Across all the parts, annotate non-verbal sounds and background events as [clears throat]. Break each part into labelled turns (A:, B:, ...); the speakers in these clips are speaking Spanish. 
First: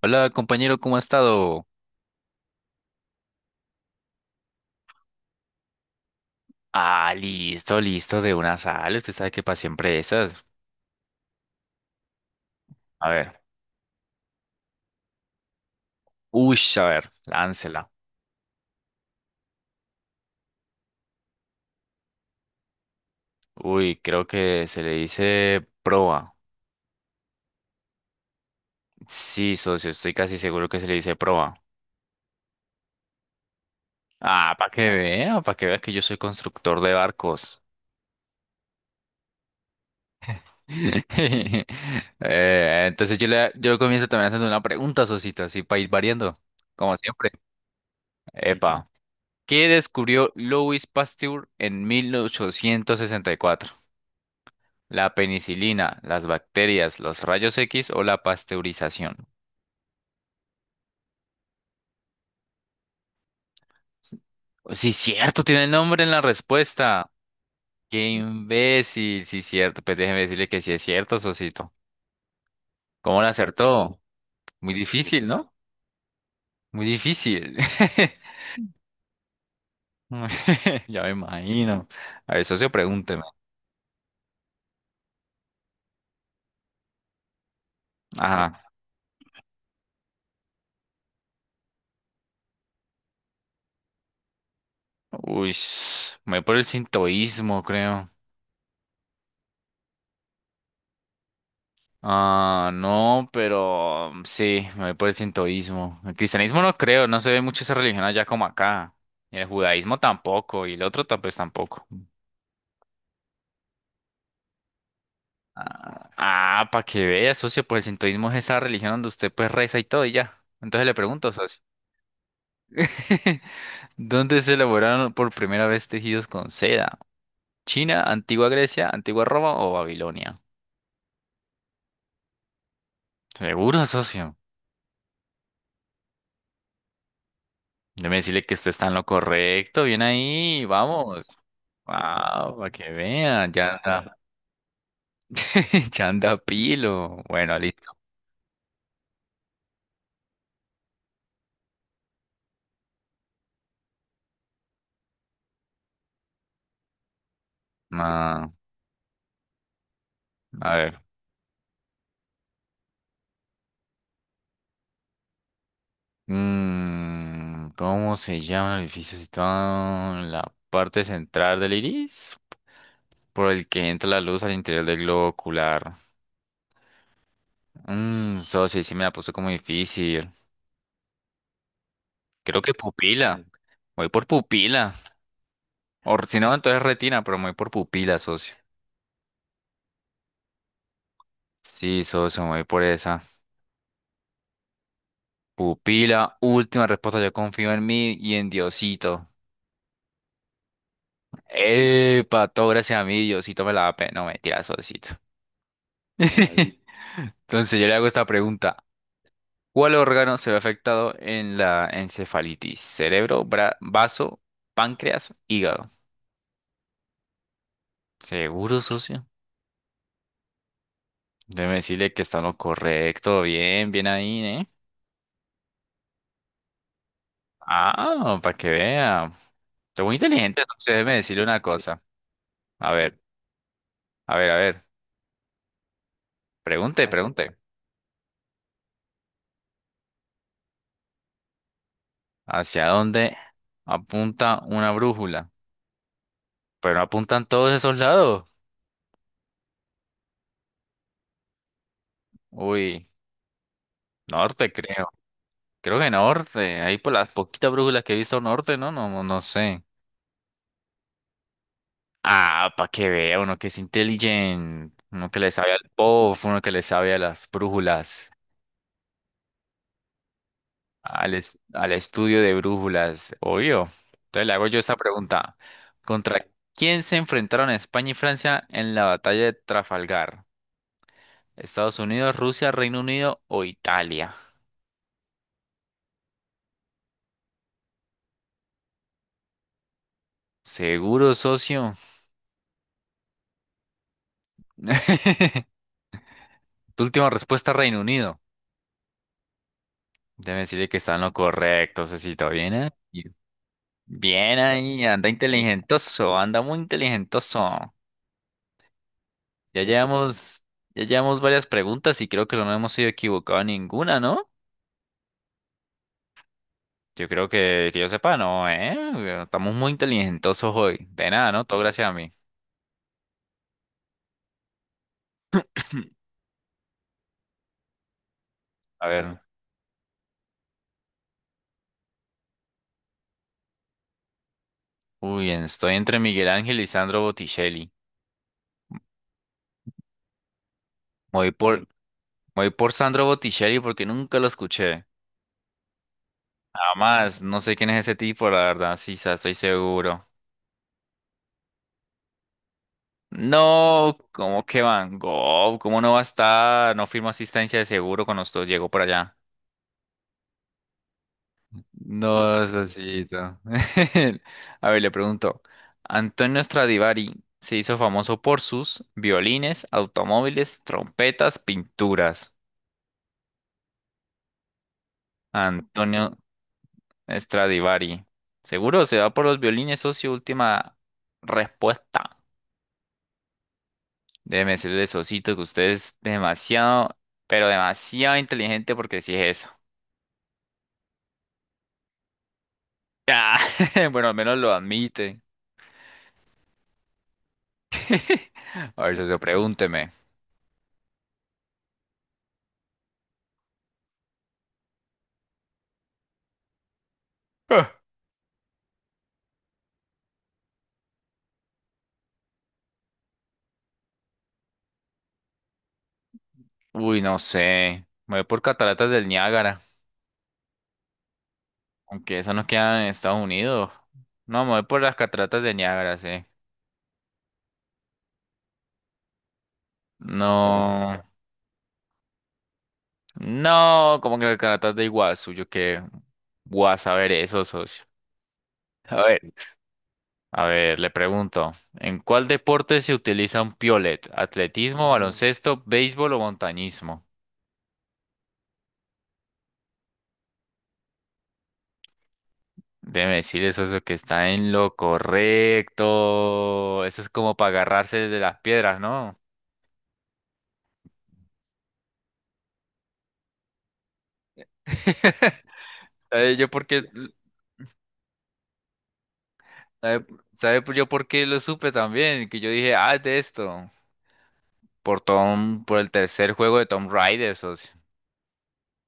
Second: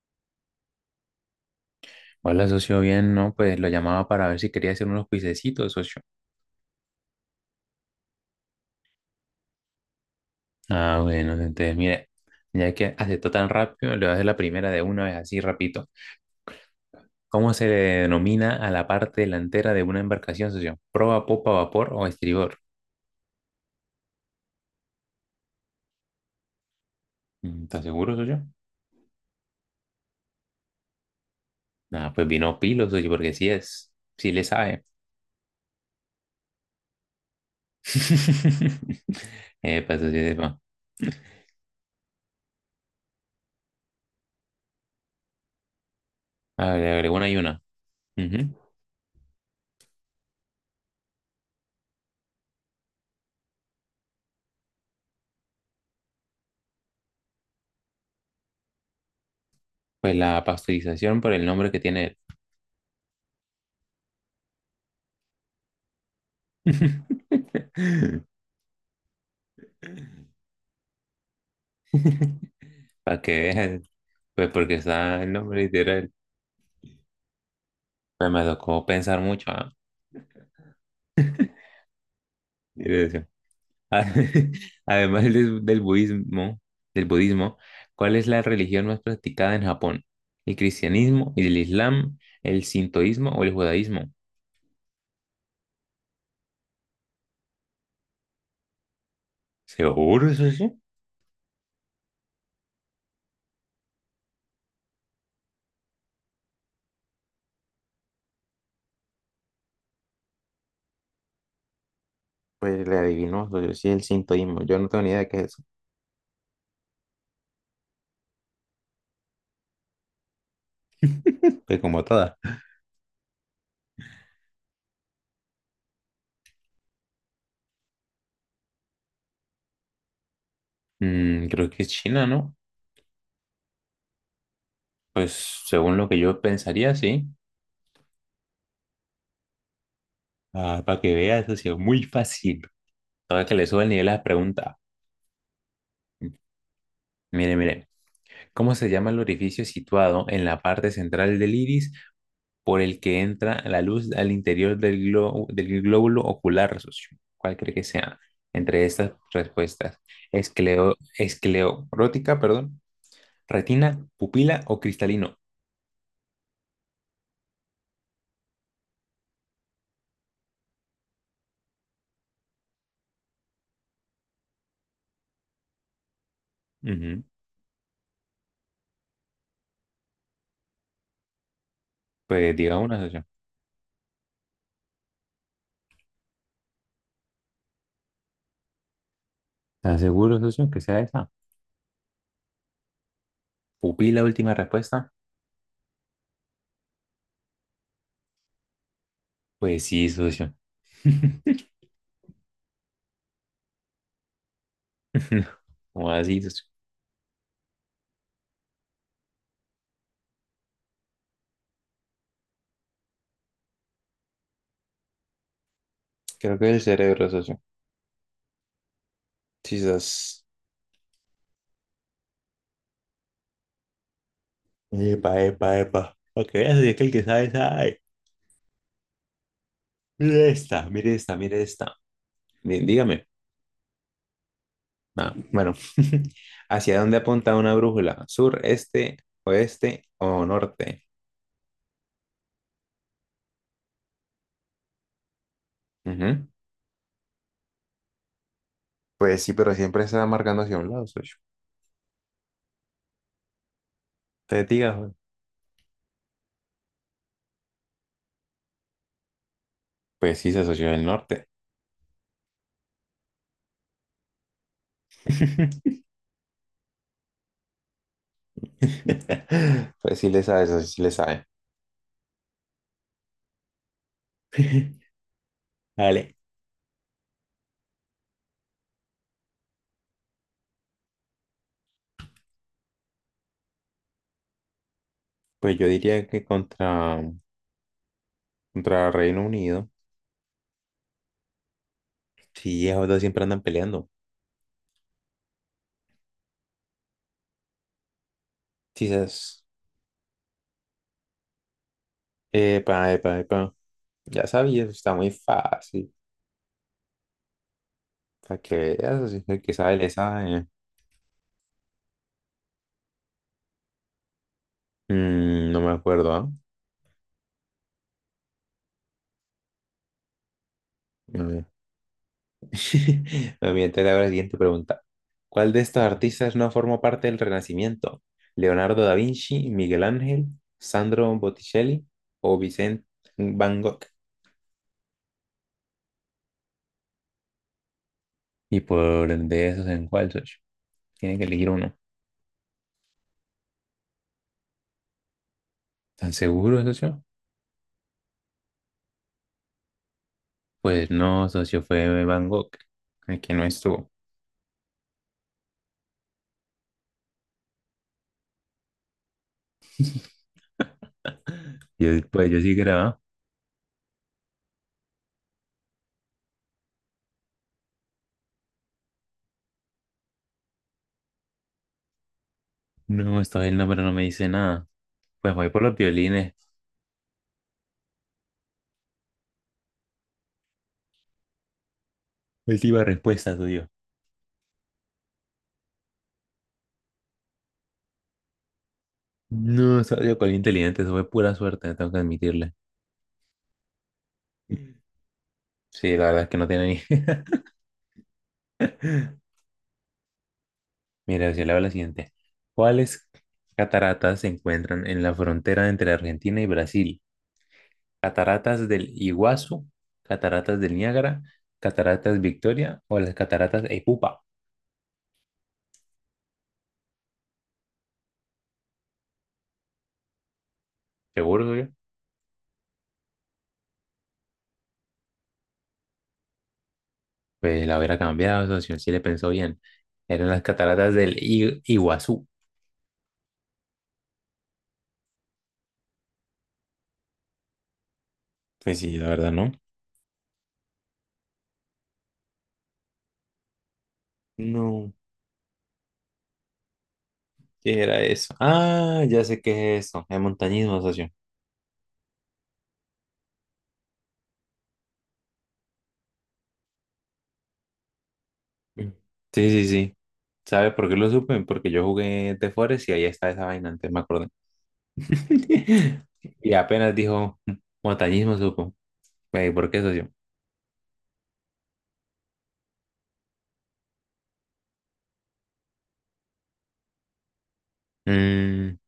A: Hola compañero, ¿cómo ha estado?
B: Hola, socio, bien, no, pues lo llamaba para ver si quería hacer unos cuisecitos, socio.
A: Ah, listo, listo de una sal. Usted sabe que para siempre esas.
B: Ah, bueno, entonces, mire, ya que
A: A
B: aceptó
A: ver.
B: tan rápido, le voy a hacer la primera de una vez, así rapidito.
A: Uy, a ver,
B: ¿Cómo se le
A: láncela.
B: denomina a la parte delantera de una embarcación, socio? ¿Proa, popa, vapor o estribor?
A: Uy, creo que se le dice proa.
B: ¿Estás seguro, socio?
A: Sí, socio, estoy casi seguro que se le dice proa.
B: Ah, pues vino pilo, socio, porque sí es, sí le
A: Ah,
B: sabe.
A: para que vea que yo soy constructor de barcos.
B: [laughs] Epa, socio, epa.
A: [laughs] Entonces yo comienzo también haciendo una pregunta, socito, así para ir variando,
B: A ver,
A: como
B: agregó una
A: siempre.
B: y una. Ujú.
A: Epa. ¿Qué descubrió Louis Pasteur en 1864? La penicilina, las bacterias, los rayos X o la pasteurización.
B: Pues la pasteurización por el nombre que tiene
A: S- Sí, cierto, tiene el nombre en la respuesta. Qué
B: él.
A: imbécil, sí, cierto. Pues déjeme decirle que sí es cierto, Sosito.
B: [laughs] Para
A: ¿Cómo lo
B: que veas,
A: acertó?
B: [laughs] pues
A: Muy
B: porque está
A: difícil,
B: el
A: ¿no?
B: nombre literal.
A: Muy difícil.
B: Pues
A: [laughs]
B: me tocó pensar mucho, ¿ah?
A: [laughs] Ya me imagino. A ver, socio, pregúnteme.
B: Dirección. [laughs] Además del budismo, del budismo, ¿cuál es la
A: Ajá.
B: religión más practicada en Japón? ¿El cristianismo, el islam, el sintoísmo o el judaísmo?
A: Uy, me voy por el sintoísmo, creo.
B: ¿Seguro eso sí?
A: Ah, no, pero sí, me voy por el sintoísmo. El cristianismo no creo, no se ve mucho esa religión allá como acá. Y el judaísmo tampoco, y el otro pues tampoco.
B: Pues le adivinó, yo sí el sintoísmo, yo no tengo ni idea de qué es eso.
A: Ah, ah, para que vea, socio, pues el sintoísmo es esa religión donde usted pues reza y todo y ya. Entonces le pregunto, socio,
B: Pues como toda.
A: [laughs] ¿dónde se elaboraron por primera vez tejidos con seda? ¿China, antigua Grecia, antigua Roma o Babilonia?
B: Mm, creo que es China, ¿no?
A: Seguro, socio.
B: Pues según lo que yo pensaría, sí.
A: Déjeme decirle que usted está en lo correcto. Bien ahí,
B: Ah, para que
A: vamos.
B: veas, ha sido muy
A: Wow,
B: fácil.
A: para que
B: Ahora
A: vean,
B: que le
A: ya
B: sube el nivel a
A: anda,
B: la pregunta.
A: [laughs] ya anda pilo.
B: Mire,
A: Bueno,
B: mire.
A: listo.
B: ¿Cómo se llama el orificio situado en la parte central del iris por el que entra la luz al interior del glóbulo ocular, socio? ¿Cuál cree que sea?
A: Ah,
B: Entre estas respuestas.
A: a ver.
B: Esclerótica, perdón. Retina, pupila o cristalino.
A: ¿Cómo se llama el edificio situado en la parte central del iris? Por el que entra la luz al interior del globo ocular.
B: Ujú.
A: Socio, ahí sí me la puso como difícil.
B: Pues
A: Creo que
B: diga una, socio.
A: pupila. Voy por pupila. O si no, entonces retina, pero me voy por pupila, socio.
B: ¿Estás seguro, socio, que sea esa?
A: Sí, socio, me voy por esa.
B: ¿Pupila, última respuesta?
A: Pupila, última respuesta, yo confío en mí y en Diosito.
B: Pues sí, socio.
A: Epa, todo gracias a mí, Diosito me la da No, mentira, Diosito.
B: [laughs] ¿Cómo así, socio.
A: [laughs] Entonces yo le hago esta pregunta. ¿Cuál órgano se ve afectado en la encefalitis? ¿Cerebro, vaso, páncreas, hígado?
B: Creo que es el cerebro, socio.
A: Seguro, socio.
B: Quizás.
A: Déjeme decirle que está en lo correcto. Bien, bien ahí, ¿eh?
B: Epa, epa, epa. Para que veas, es que el que sabe, sabe.
A: Ah, para que vea. Estoy muy
B: Mire
A: inteligente,
B: esta,
A: entonces
B: mire
A: déjeme
B: esta,
A: decirle una
B: mire esta.
A: cosa. A ver,
B: Dígame.
A: a ver, a ver.
B: Ah, bueno, [laughs] ¿hacia
A: Pregunte,
B: dónde apunta
A: pregunte.
B: una brújula? ¿Sur, este, oeste o norte?
A: ¿Hacia dónde apunta una brújula?
B: Ujú.
A: Pero no apuntan todos esos lados.
B: Pues sí, pero siempre se va marcando hacia un lado, socio.
A: Uy,
B: Te
A: norte
B: digas,
A: creo.
B: güey.
A: Creo que norte. Ahí por las poquitas brújulas que he visto norte, ¿no? No, no, no sé.
B: Pues sí, se asoció el norte.
A: Ah, para que vea uno que es inteligente. Uno que le sabe al
B: [laughs]
A: POF, uno que le sabe a las brújulas.
B: Pues sí le sabe, socio, sí le
A: Al,
B: sabe.
A: es- al estudio de brújulas. Obvio. Entonces le hago yo esta
B: [laughs]
A: pregunta.
B: Vale.
A: ¿Contra quién se enfrentaron España y Francia en la batalla de Trafalgar? Estados Unidos, Rusia, Reino Unido o Italia.
B: Pues yo diría que contra Reino Unido.
A: Seguro, socio.
B: Sí, esos dos siempre andan peleando.
A: [laughs] Tu última respuesta, Reino Unido.
B: Quizás.
A: Debe decirle que está en lo correcto, Cecito. Bien
B: Epa,
A: ahí.
B: epa, epa. Ya
A: Bien
B: sabía, eso
A: ahí,
B: está
A: anda
B: muy fácil.
A: inteligentoso, anda muy inteligentoso.
B: Para que veas, así que el que
A: Ya
B: sabe le
A: llevamos,
B: sabe.
A: ya llevamos varias preguntas y creo que no hemos sido equivocados en ninguna, ¿no?
B: Mm, no me acuerdo, ¿ah?
A: Yo creo que yo sepa, no, ¿eh? Estamos muy inteligentosos hoy. De
B: A
A: nada, ¿no?
B: ver.
A: Todo gracias a mí.
B: [laughs] Me voy a enterar ahora la siguiente pregunta. ¿Cuál de estos
A: [clears throat]
B: artistas no formó parte del Renacimiento? ¿Leonardo
A: A
B: da
A: ver.
B: Vinci, Miguel Ángel, Sandro Botticelli o Vicente Van Gogh?
A: Uy, estoy entre Miguel Ángel y Sandro Botticelli.
B: Y por de esos, ¿en cuál, socio? Tiene
A: Me
B: que
A: Voy
B: elegir
A: por
B: uno.
A: Voy por Sandro Botticelli porque nunca lo escuché.
B: ¿Están seguros, socio?
A: Además, no sé quién es ese tipo, la verdad, sí, estoy seguro.
B: Pues no, socio, fue Van Gogh, el que no estuvo.
A: No, ¿cómo que Van Gogh? ¿Cómo no va a estar? No firmó asistencia de seguro cuando usted llegó por allá.
B: Pues yo
A: No,
B: sí grababa.
A: Sosito. [laughs] A ver, le pregunto. Antonio Stradivari se hizo famoso por sus violines, automóviles, trompetas, pinturas.
B: No, esta vez el nombre no me dice nada. Pues voy por los
A: Antonio
B: violines.
A: Stradivari. ¿Seguro se va por los violines, socio? Última respuesta.
B: Última respuesta tuyo.
A: Déjeme decirle, Sosito, que usted es demasiado, pero demasiado inteligente porque sí es eso.
B: No, soy con inteligente, eso fue pura suerte, tengo que admitirle.
A: Ah, [laughs] bueno, al menos lo admite.
B: Sí, la verdad es que no tiene ni.
A: [laughs] A ver, socio,
B: [laughs]
A: pregúnteme.
B: Mira, si le hago la siguiente. ¿Cuáles cataratas se encuentran en la frontera entre Argentina y Brasil? ¿Cataratas del Iguazú, cataratas del Niágara, cataratas Victoria o las cataratas Epupa?
A: Uy, no sé. Me voy por cataratas del Niágara,
B: Seguro,
A: aunque eso no queda en Estados Unidos. No, me voy por las cataratas del Niágara, sí.
B: pues la hubiera cambiado, socio, sí le pensó bien. Eran las cataratas
A: No,
B: Iguazú.
A: no, como que las cataratas de Iguazú, yo qué voy a saber eso, socio.
B: Pues
A: A
B: sí, la
A: ver.
B: verdad, ¿no?
A: A ver, le pregunto, ¿en cuál deporte se utiliza un piolet? ¿Atletismo,
B: No,
A: baloncesto, béisbol o montañismo?
B: ¿qué era eso? Ah, ya sé qué es eso, es montañismo, socio.
A: Déjeme decirle eso que está en lo correcto. Eso es como para agarrarse de las piedras,
B: Mm.
A: ¿no?
B: Sí, sí, sí. ¿Sabe por qué lo supe? Porque yo jugué de Forest y ahí está esa vaina, antes me acordé.
A: [laughs]
B: [laughs]
A: ¿Sabe yo
B: Y
A: por qué?
B: apenas dijo "Mm, montañismo", supo. Güey, ¿por qué,
A: ¿Sabe,
B: socio?
A: sabe yo por qué lo supe también? Que yo dije, ah, es de esto. Por el tercer juego de Tom Raider, socio.
B: Mm,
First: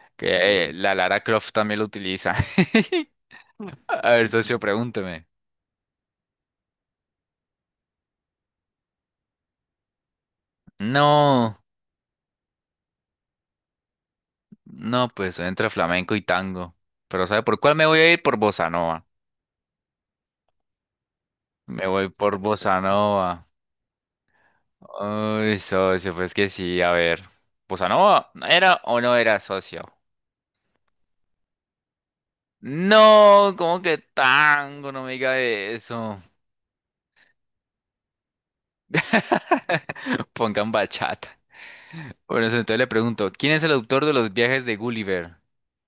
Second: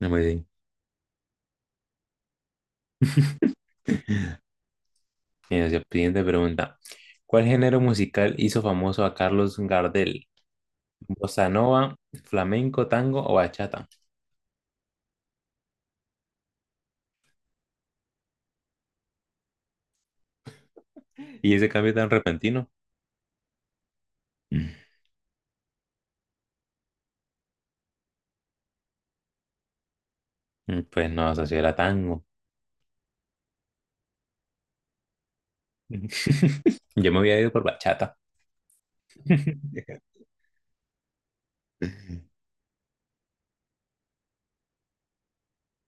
B: no me di.
A: Que la Lara Croft también lo utiliza. [laughs] A ver, socio, pregúnteme.
B: Mira, socio, siguiente pregunta. ¿Cuál género musical hizo famoso a Carlos Gardel? Bossa
A: No.
B: nova, flamenco, tango o bachata.
A: No, pues entre flamenco y tango. Pero ¿sabe por cuál me voy a ir? Por bossa nova.
B: Y ese
A: Me
B: cambio tan
A: voy por
B: repentino,
A: bossa nova. Uy, socio, pues que sí, a ver. ¿Bossa nova era o no era socio?
B: mm, pues no, eso sí era tango.
A: No, ¿cómo que tango? No me diga eso.
B: [laughs] Yo me había ido por bachata. [laughs]
A: [laughs] Pongan bachata. Bueno, socio, entonces le pregunto, ¿quién es el autor de los viajes de Gulliver?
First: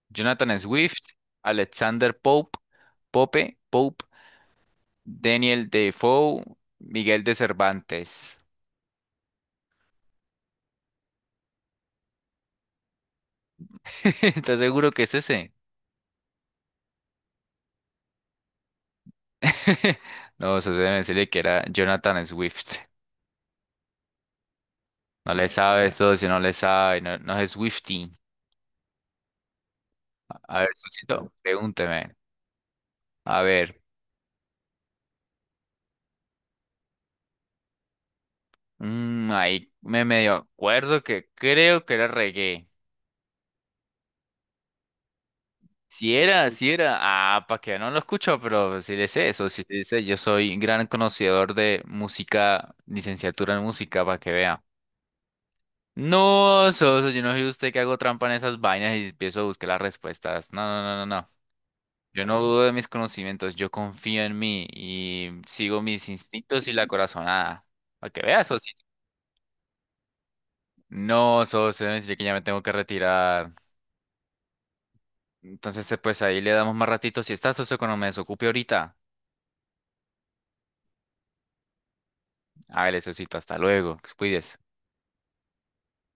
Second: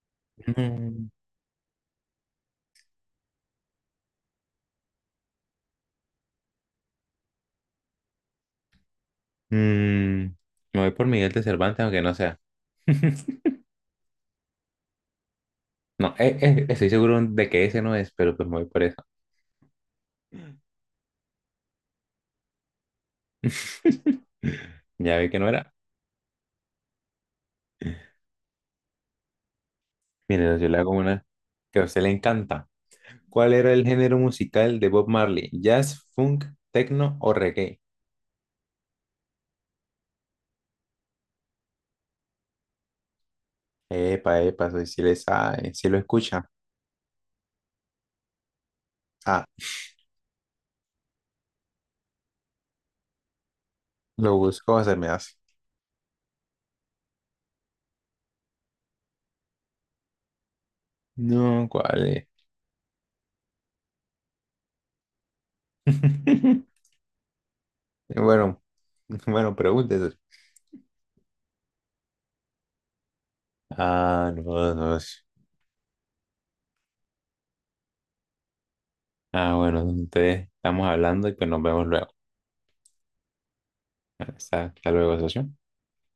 A: Jonathan Swift,
B: Mm,
A: Alexander Pope, Daniel Defoe, Miguel de Cervantes.
B: mm, me voy por Miguel de Cervantes, aunque no sea. [laughs]
A: [laughs] ¿Estás seguro que es ese?
B: No, estoy seguro de que ese no es, pero pues me voy por eso.
A: [laughs] No, eso debe decirle que era Jonathan Swift.
B: [laughs] Ya vi
A: No
B: que no
A: le
B: era.
A: sabe eso, si no le sabe, no, no es Swiftie.
B: Mire,
A: A
B: yo
A: ver,
B: le hago una
A: Sosito,
B: que a usted le
A: pregúnteme.
B: encanta.
A: A
B: ¿Cuál era
A: ver,
B: el género musical de Bob Marley? ¿Jazz, funk, techno o reggae?
A: ahí me medio acuerdo que creo que era reggae.
B: Epa, epa, soy si le sabe, si lo
A: Si
B: escucha.
A: era, si era. Ah, para que no lo escucho, pero si le sé
B: Ah,
A: eso, si le sé, yo soy gran conocedor de música, licenciatura en música, para que
B: lo
A: vea.
B: buscó, se me hace.
A: No, Soso, yo no soy usted que hago trampa en esas vainas y empiezo a buscar las respuestas. No, no, no, no, no.
B: No, ¿cuál
A: Yo
B: es?
A: no dudo de mis conocimientos, yo confío en mí y sigo mis instintos y
B: [laughs]
A: la corazonada. Para que veas,
B: Bueno,
A: socio.
B: bueno, pregúntese.
A: No, socio, yo que ya me tengo que retirar.
B: Ah, no, no.
A: Entonces, pues ahí le damos más ratito. Si está, socio, cuando me desocupe ahorita.
B: Ah, bueno, entonces estamos hablando y pues nos vemos luego.
A: Hágale, socito, hasta luego. Cuides.
B: Hasta luego, socio.